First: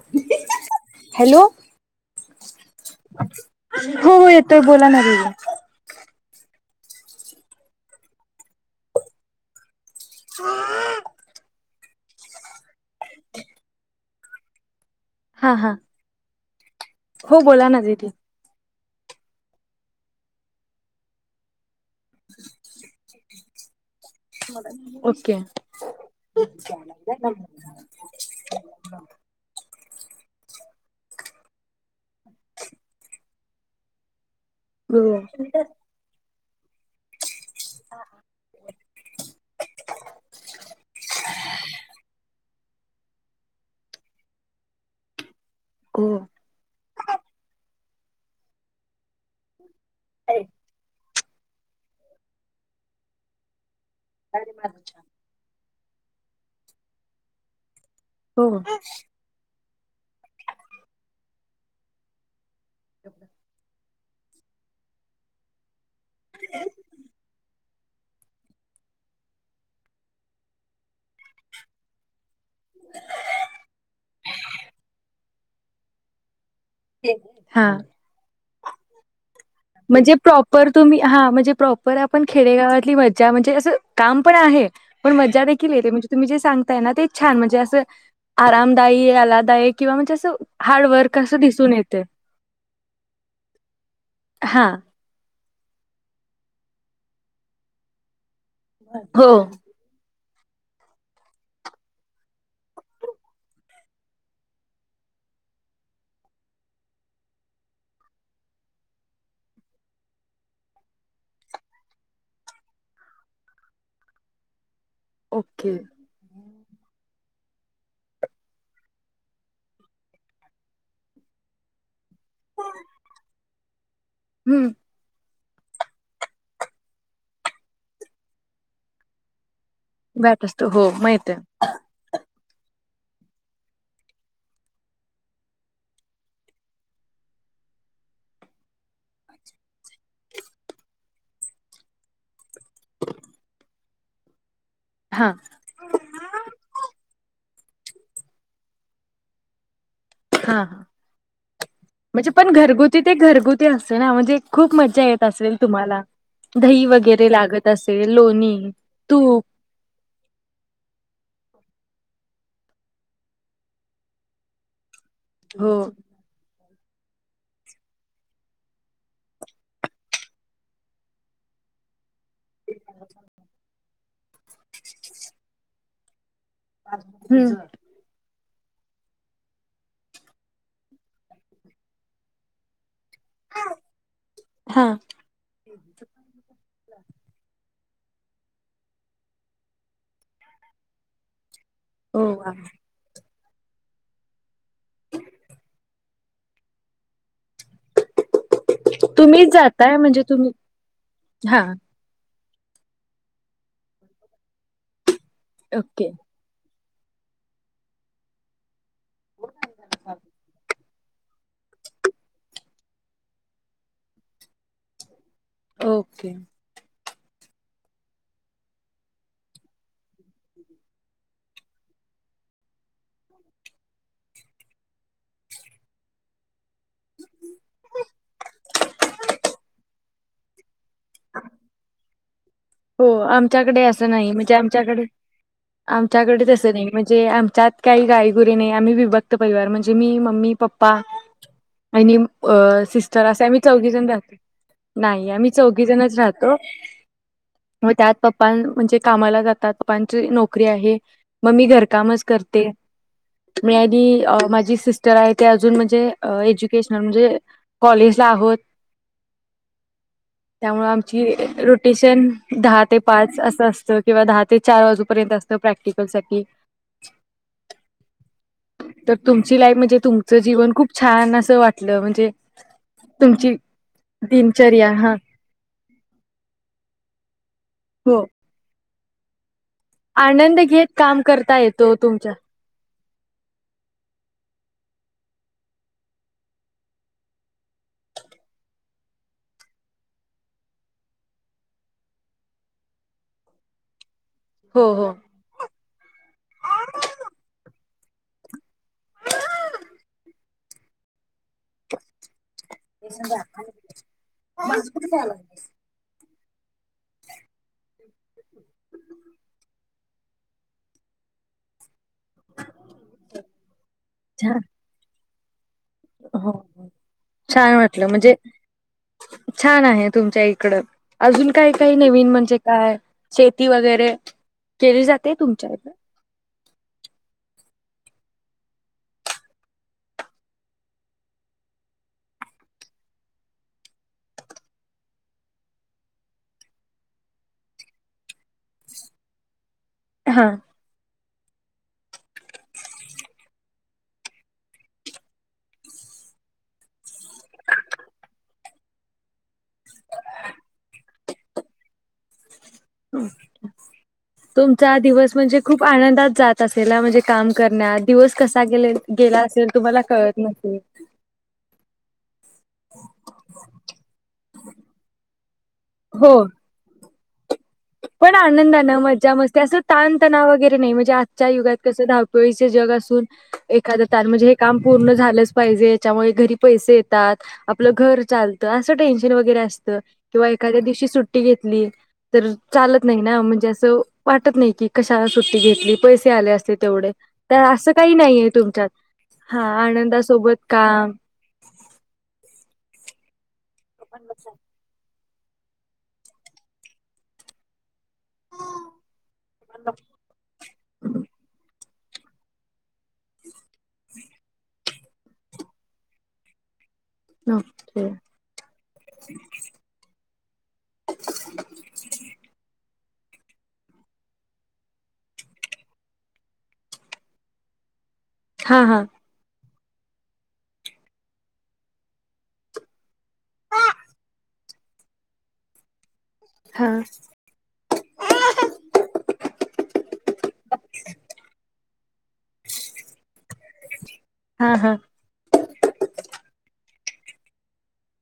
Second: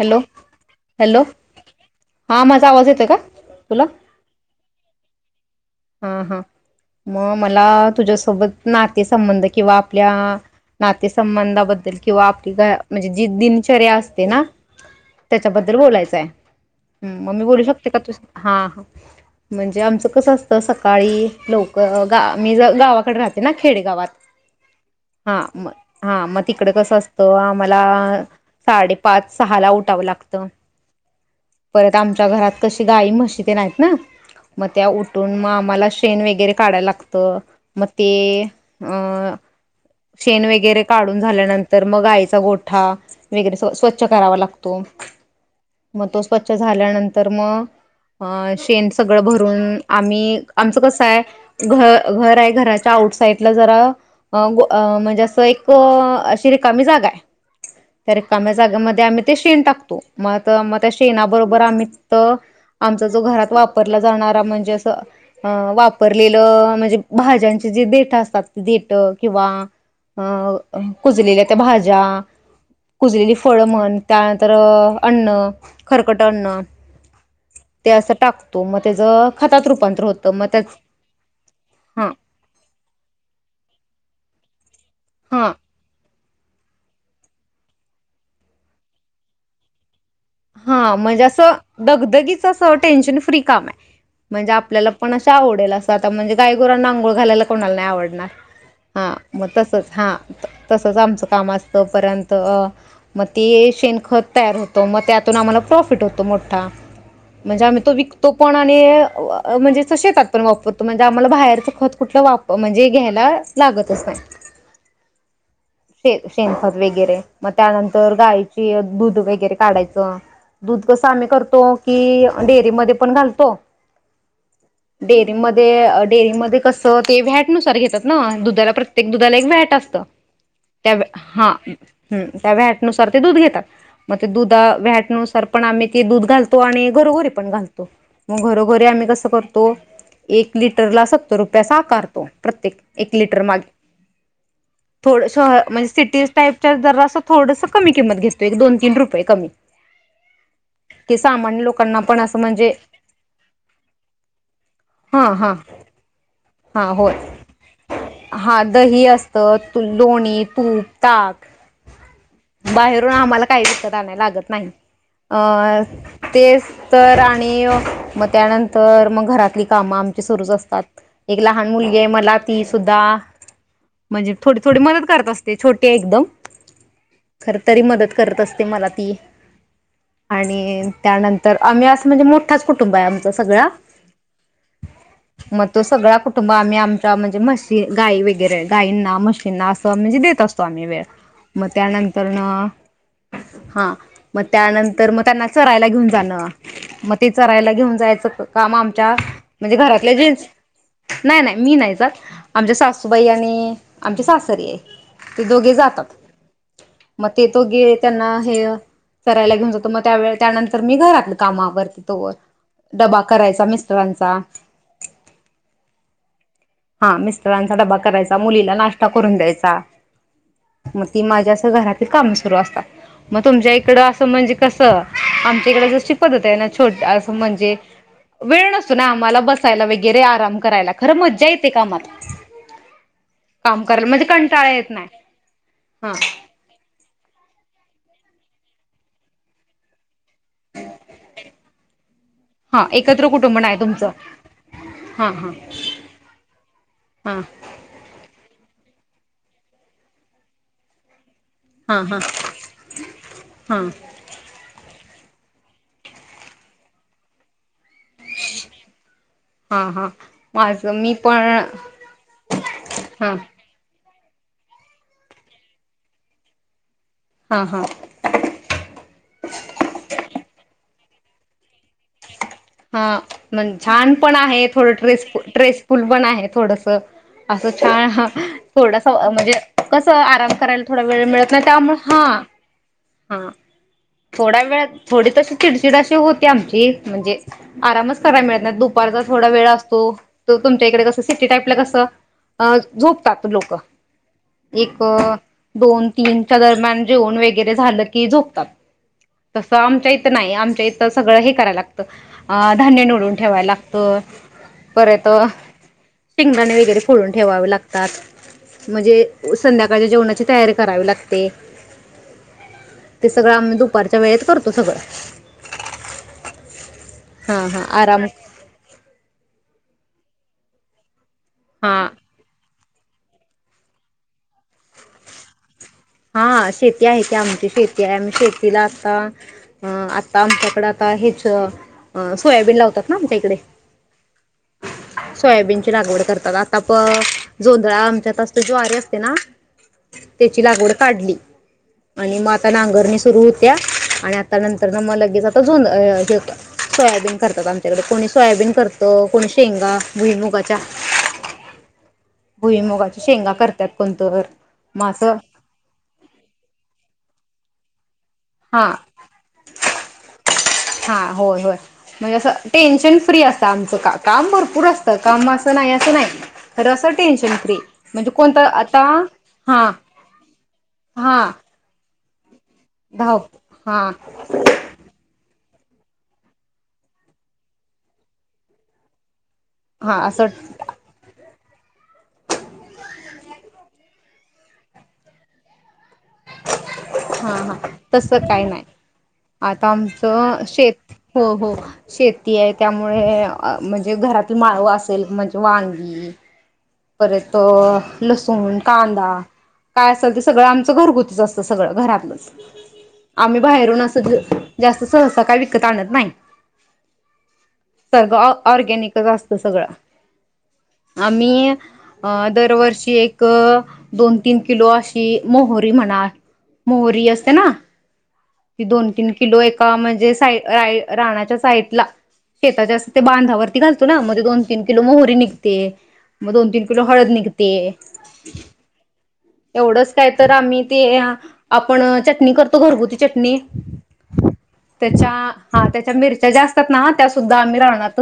Hello hello हा माझा आवाज येतोय का? तुला त बोला नां हा हां मग मला तुझ्यासोबत नातेसंबंध किंवा आपल्या नातेसंबंधाबद्दल किंवा आपली म्हणजे जी दिनचर्या असते ना हा हा त्याच्याबद्दल बोलायचंय हूं मग हो मी बोलू बोला ना शकते का दीदी तुझ हा हो म्हणजे आमचं कसं अस त सकाळी लवकर गा मी गावाकड राहते ना खेडेगावात ओके हा म हा मग तिकड कस असतं आम्हाला साडे पाच सहाला उ टावं लागतं. परत आमच्या घरात कशी गाई म्हशी तेनं आहेत ना म त्या हो उठ उटून म आम्हाला शेन वगैरे काढाय लागत म ते अअ शेण वगैरे काढून झाल्यानंतर मग गाईचा गोठ ठा वगैरे स्वच्छ करावा लागतो. म तो हो स्वच्छ झाल्यानंतर म अ शेण सगळं भरून आम्ही आमचं कसं हाय घ घर आहे घराच्या आउट साईडला जरा अ गो म्हणजे असं एक अ अशी रिकामी जागा आहे. त्या रीकाम्या जागेमध्ये आम्ही ते शेण टाक हो म आता त्या शेणाबरोबर आम्ही तिथ आमचा जो घरात वाप वापरला जाणारा म्हणजेच वाप वापरलेलं म्हणजे भाज्यांच जी देट असतात देट किंवा अअ कुजलेल्या त्या भाज्या कुजलेली फळं म्हण त्यानंतर अअ अन्न खरकट अन्न हा तो म त्याज खतात रूपांतर म्हणजे होतं मग त्या प्रॉपर तुम्ही हा म्हणजे प्रॉपर हा आपण खेडेगावातली मज्जा म्हणजे असं काम पण आहे. पण मज्जा हा देखील येते म्हंजे तुम्ही जे सांगताय ना ते छान म्हणजे असं आरामदायी आलादायक किंवा म्हणजे अस हा म्हणजे असं दगदगीच अस टेन्शन फ्री काम आहे म्हणजे हा आपल्याला पण अशी का आवडेल असं? आता म्हणजे गायगुरांना आंघोळ घालायला कोणाला नाही आवडणार? हा हो मग तसच हा तसच आमचं काम असतं पर्यंत मग ते शेणखत तयार होतं मग त्यात त्यातून आम्हाला प्रॉफिट होतो मोठा म्हणजे आम्ही तो विकतो पण आणि म्हणजे शेतात पण वापरतो म्हणजे आम्हाला बाहेरच खत कुठ वा म्हणजे घ्यायला लागतच नाही ओके शेनखत वगैरे मग त्यानंतर गायची दूध वगैरे काढायचं दूध कसं आम्ही करतो कि डेअरी मध्ये पण घालतो हम्म डेरी मध्ये डेअरी मध्ये कसं ते व्हॅटनुसार घेतात ना दुधाला प्रत्येक दुधाला एक व्हॅट असत त बॅट असतो हो त्या माहित आहे हा् त्या व्ह्याटनुसार ते दूध घेतात मग ते दुधा वट स पण आम्ही ते दूध घालतो आणि घरोघरी पण घालतो मग घरोघरी आम्ही कसं करतो एक लिटरला सत्तर रुपये आकारतो प्रत्येक एक लिटर मागे थोड हा शहम्हणजे सिटीज टाईपच्या जर अस थोड कमी किंमत घेतो एक दोनतीन रुपये कमी हा ह कि सामान्य लोकांना म्हणजे असं पण घरगुती ते घरगुती असते ना म्हणजे खूप मज्जा येत हा हा असेल. तुम्हाला हा दही, होय वगैरे लागत असेल हा लोणी, दही तूप. असतं लोणी तूप ताक बाहेरून आम्हाला [inaudible] काही विकत आनायला लागत नाही हो अ [inaudible] तेच तर आणि मग त्यानंतर मग घरातली कामं आमची सुरूच असतात एक लहान मुलगी आहे मला अ ती सुुद्धा म्हणजे थोडी थोडी मदत करत असते छोटी हाय एकदम हम्म खर तरी मदत करत असत ते मला ती आणि त्यानंतर आम्ही असं म्हणजे मोठाच कुटुंब आहे सगळा हा मग तो सगळा कुटुंब आम्ही आमच्या म्हणजे म गाई वगरै गाईंना मशींना असं म्हणजे देत असतो आम्ही वेळ मग हो त्यानंतर न वा हा मग त्यानंतर मग त्यांना चरायला घेऊन जाणं मग ते चरायला घेऊन जायचं काम आमच्या तुम्हीच म्हणजे जाताय घरातल्या जेन्स तुम्ही नाही नाही हा मी नाही जात आमच्या सासूबाई आणि आमची सासरे आहे ते दोघे जातात ओके मग ते तो गे त्यांना हे करायला घेऊन जातो मग त्यावेळेला त्यानंत तर मी घरातलं काम आवरती तोवर, डबा करायचा मिस्टरांचा ओके हा मिस्टरांचा डबा करायचा मुलीला नाश्ता करून द्यायचा, मग ती माझ्या अस घरातील काम सुरू असतात. मग तुमच्या ए इकड असं म्हणजे कसं आमच्या इकडे जशी पद्धत आहे ना छोट असं म्हणजे वेळ नसतो ना आम्हाला बसायला वगेरे आराम करायला. खरं मज्जा येते कामात. हो काम आमच्याकडे करायला असं नाही म्हणजे कंटाळा येत आमच्याकडे नाही हा आमच्याकडेच असं नाही म्हणजे आमच्यात काही गाई गुरी नाही आम्ही विभक्त परिवार म्हणजे मी म्ह म्मी पप्पा आणि हा सिस्टर एकत्र असे कुटुंब आम्ही नाही चौघ जण तुमचं राहतो. नाही, हा हा आम्ही चौघी जणच राहतो. हा त्यात पप्पा म्हणजे कामाला जातात पप्पांची नोकरी आहे. मग मी हा हा घरकामच करते मी हा आणि माझी सिस तर आहे ते अजून म्हणजे एज्युकेशनल म्हणजे कॉलेजला आहोत हा हा त्यामुळ माझं मी आमची पण रोटेशन दहा ते हा पाच असं असतं किंवा दहा ते चार वाजूपर्यंत असत प्रॅक्टिकलसाठी हा हा तर तुमची लाईफ म्हणजे तुमचं जीवन खूप छान असं वाटलं म्हणजे हा तुमची मण छान पण आहे दिनचर्या थोडं हा ट्रेसफु ट्रेसफुल पण आहे थोडस असं छान हो हं थोडासा म्हणजे कसं आराम आनंद करायला घेत थोडा काम वेळ मिळत करता नाही, येतो त्यामुळे हा तुमच्या हा थोडा वेळात थोडी तशी चिडचिड अशी होती, आमची म्हणजे आरामच करायला मिळत नाही दुपारचा थोडा वेळ असतो तर तुमच्या इकडे कस सिटी टाईपला कसं अह‌् झोपतात लोक हो एक हो दोन तीनच्या दरम्यान जेऊन वगैरे झालं की की झोपतात तसं आमच्या इथं नाही आमच्या इथ सगळं हे करायला लागत अ धान्य निवडून ठेवायला लागत, परत गदाणे वगैरे फोडून ठेवावे लागतात, म्हणजे संध्याकाळी जेवणाची तयारी करावी लागते. ते सगळं आम्ही दुपारच्या वेळेत करतो सगळं हो हो हा छान हा वाटलं आराम म्हणजे छान आहेत तुमच्या इकडं अजून काय काय हा नवीन म्हणजे काय शेती वगैरे केली जाते तुमच्या इथं? हा शेती आहे की आमची शेती आहे, आम्ही शेतीला आता अ आता आमच्याकडे आता हेच अं सोयाबीन लावतात ना आमच्या इकडे सोयाबीनची लागवड करतात, आता पर जोंधळा आमच्यात असतोय ज्वारी असते ना हा त्याची लागवड अडली आणि मग आता नांगरणी सुरू होतीया आणि आता नंतरन मग लगेच जोध अह् सोयाबीन करतात आमच्याकडं कोणी सोयाबीन कर त कोणी शेंगा भुईमुगाच्या भुईमुगाच्या शेंगा करतात कोणतर तुमचा मग दिवस असं म्हणजे खूप आनं दात जात असेल ना म्हणजे काम करण्यात दिवस कसा हां गेले गेला असेल तुम्हाला कळत नसेल हां होय होय म्हणजे असं टेन्शन फ्री असतं आमचं का काम भरपूर असतं काम असं नाही असं हो नाही खरं असं टेन्शन फ्री म्हणजे पण कोणतं आनंदान आता मजा मस्ती असं हां ताणतणाव वगैरे नाई म्हणजे आजच्या हां युगात कसं धाव [inaudible] जग असून धाव एखाद हां ताल म्हणजे हे काम पूर्ण झालंच पाहिजे याच्यामुळे घरी पैसे येतात आपलं घर चालतं असं टेन्शन वगैरे अस तं हां असं किंवा एखाद्या दिवशी सुट्ट घेत ली. तर चालत नाही ना म्हण म्हणजे अस वाटत नाही की कशा सुट्टी घेतली. पैसे आले असते तेवढे हां तर हां असं काही तसं नाहीय काय नाही तुमच्यात हा आता आनंदासोबत आमचं काम शेत हो हो शेती आहे त्यामुळे म्हणजे घरातील माळव असेल म्हणज वांगी परत तो लसूण कांदा काय असल ते सगळं आमचं घरगुतीच असतं सगळं घरातलच आम्ही बाहेरून अस ज जास्त सहसा काय विकत आणत नाही. ओके. सगंर्व ऑर्गॅनिक असत सगळं आम्ही अ दरवर्षी एक दोन तीन किलो अशी मोहोरी म्हणा मोहरी असते ना हा, ती हा. दोन तीन किलो एक म्हणजे साई रा राणाच्या साईडला शेताच्या ते बांधावरती घालतो ना मध्ये दोन तीन किलो मोहरी निघते. मग दोन तीन हा, किलो हळद निघते. एवढंच काय तर आम्ही ते आपण चटणी करतो घरगुती चटणी हा, हा. त्याच्या हा त्याच्या मिरच्या जास् ना त्यास सुद्धा आम्ही रानात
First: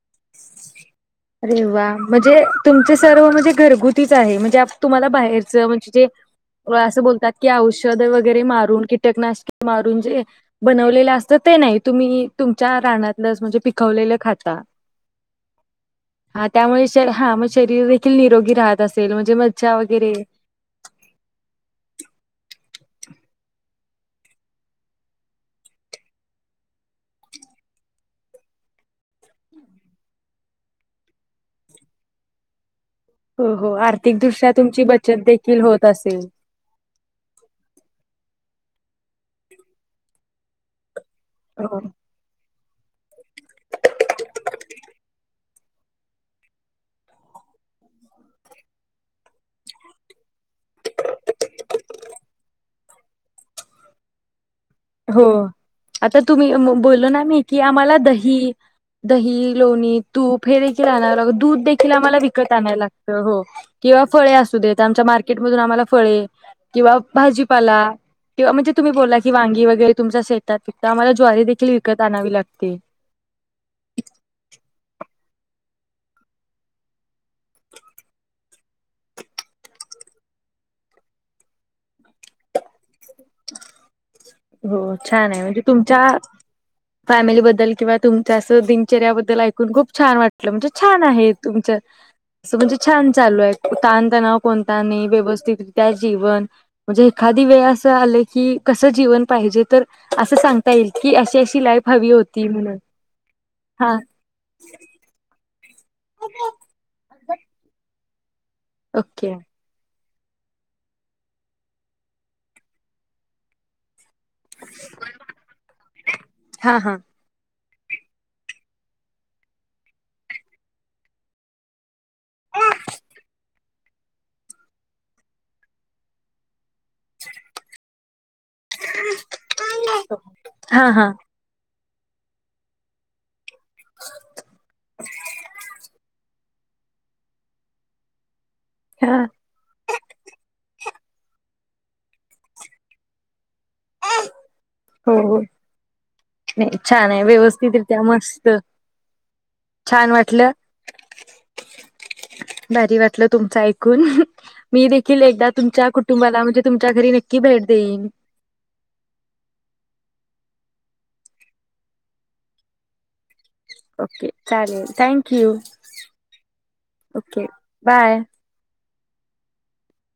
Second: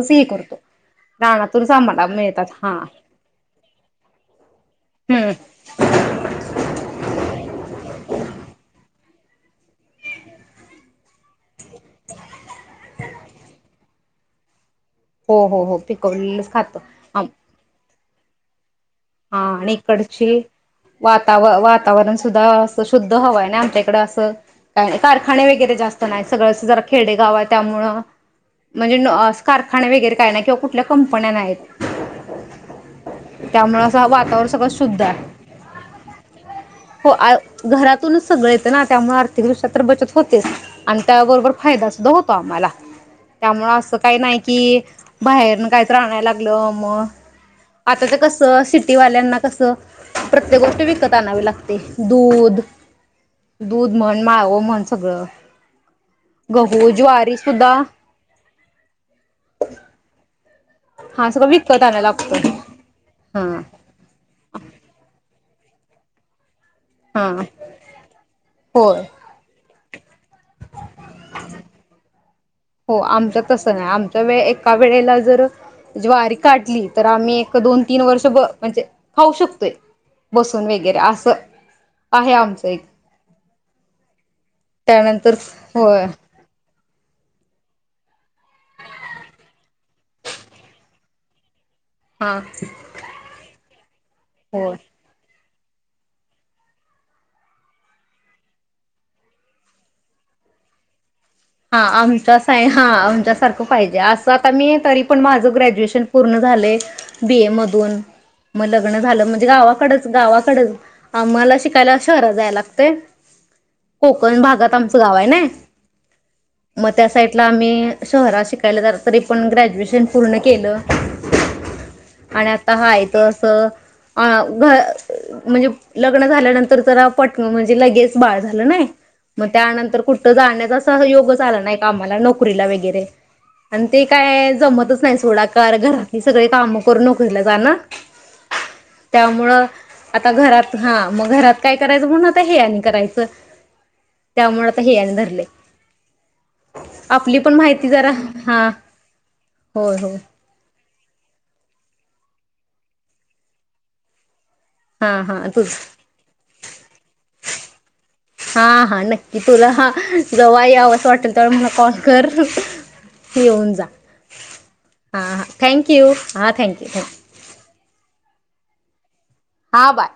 अरे वा म्हणजे मिळतात हा तुमचे सर्व म्हणजे घरगुतीच आहे म्हणजे तुम्हाला हम्म बाहेरच म्हणजे जे असं बोलतात कि औषध वगैरे मारून कीटकनाशक मारून जे बनवलेले असते. ते नाही तुम्ही तुमच्या रानातल म्हणजे पिक पिकवलेलं खाता. हो हो हो हा पिकवलंच खातो त्यामुळे शर- आम्ही. हा मग शरीर देखील निरोगी राहतं. हा आणि इकडचे वातावरण सुद्धा शुद्ध हवा आहे नाही आमच्याकडे अस कारखाने वगैरे जास्त नाहीत सगळं जरा खेडे गाव आहे त्यामुळे म्हणजे कारखाने वगैरे काय नाही किंवा कुठल्या कंपन्या नाहीत. त्यामुळे [unintelligible] असं वातावरण सगळं तुमची शुद्ध बचत आहे देखील होत असेल हो घरातून सगळं येतं ना त्यामुळे आर्थिक दृष्ट्या तर बचत होते. आणि त्याबरोबर हो फायदा सुुद्धा होतो आम्हाला त्यामुळे असं काही नाही की बाहेर काय तरी आणायला लागलं मग आता तर कसं सिटी सीटीवाल्यांना कस प्रत्येक गोष्ट विकत आणावी लागते दूध दूध म्हण माळवं हो आता तुम्ही गहू बोलल ना ज्वारी मी की सुद्धा आम्हाला दही दही लोणी तूप हेदेखील हा सगळं दूध विकत देखील आणायला आम्हाला लागतं विकत आणावं लागत हा किंवा फळे असूदेत आमच्या मार्केट मधून आम्हाला फळे किंवा हा भाजीपाला किंवा म्हणजे तुम्ही होय बोला की वांगी वगैरे वगैरे तुमच्या शेतात पिकतं आम्हाला ज्वारी देखील विकत आणावी लागते. हो आमच तसं नाही आमच्या वेळी एका वेळेला जर ज्वारी काढली तर आम्ही एक दोन तीन वर्ष म्हणजे खाऊ शकतोय बसून वगैरे असं आहे आमचं एक हो छान त्यानंतर आहे म्हणजे होय तुमच्या फॅमिलीबद्दल किंवा तुमच्या असं दिनचर्याबद्दल ऐकून खूप छान वाटलं म्हणजे छान आहे तुमचं हा असं म्हणजे छान चालू आहे ताण तणाव होय कोणता नाही व्यवस्थित जीवन म्हणजे एखादी वेळ की कस जीवन पाहिजे तर असं सांगता येईल. की अशी अशी हा लाईफ हवी आमच्या होती आहे म्हणून हा आमच्या सारखं हा पाहिजे असं आता मी तरी पण माझं ग्रॅज्युएशन पूर्ण झाले बीए मधून मग लग्न झालं ओके म्हणजे गावाकडे गावाकडे आम्हाला शिकायला शहरात जायला लागते. कोकण भागात आमचं गाव आहे ना. हा मग हा त्या साईड ला आम्ही शहरात शिकायला जात होते तरी पण ग्रॅज्युएशन पूर्ण केलं आणि आता हाय अस म्हणजे लग्न झाले नंतर म्हणजे लगेच बाळ झाले नाही मग त्यानंतर कुठं हा जाण्याचा हा योग आला नाही कामाला नोकरीला वगैरे आणि ते काय जमतच नाही सोडा कारण घरातले सगळे कामं करून नोकरीला जाण हा त्यामुळं आता घरात हा मग घरात काय करायचं? म्हणून आता हे आणि करायचं त्यामुळे आता हे आणि हो हो धरलेयं नाही छान आहे व्यवस्थितरित्या जरा मस्त हा होय छान होय वाटलं [inaudible] भारी वाटलं तुमचं ऐकून [unintelligible] मी हा देखील हा एकदा तुझ तुमच्या कुटुंबाला म्हणजे तुमच्या घरी नक्की भेट देईन. हा हा नक्की तुला हा जवा यावंस वाटेल तर मला कॉल कर [unintelligible] येऊन जा ओके चालेल हां थँक हां यू थँक्यू हा थँक्यू थँकू ओके बाय हा बाय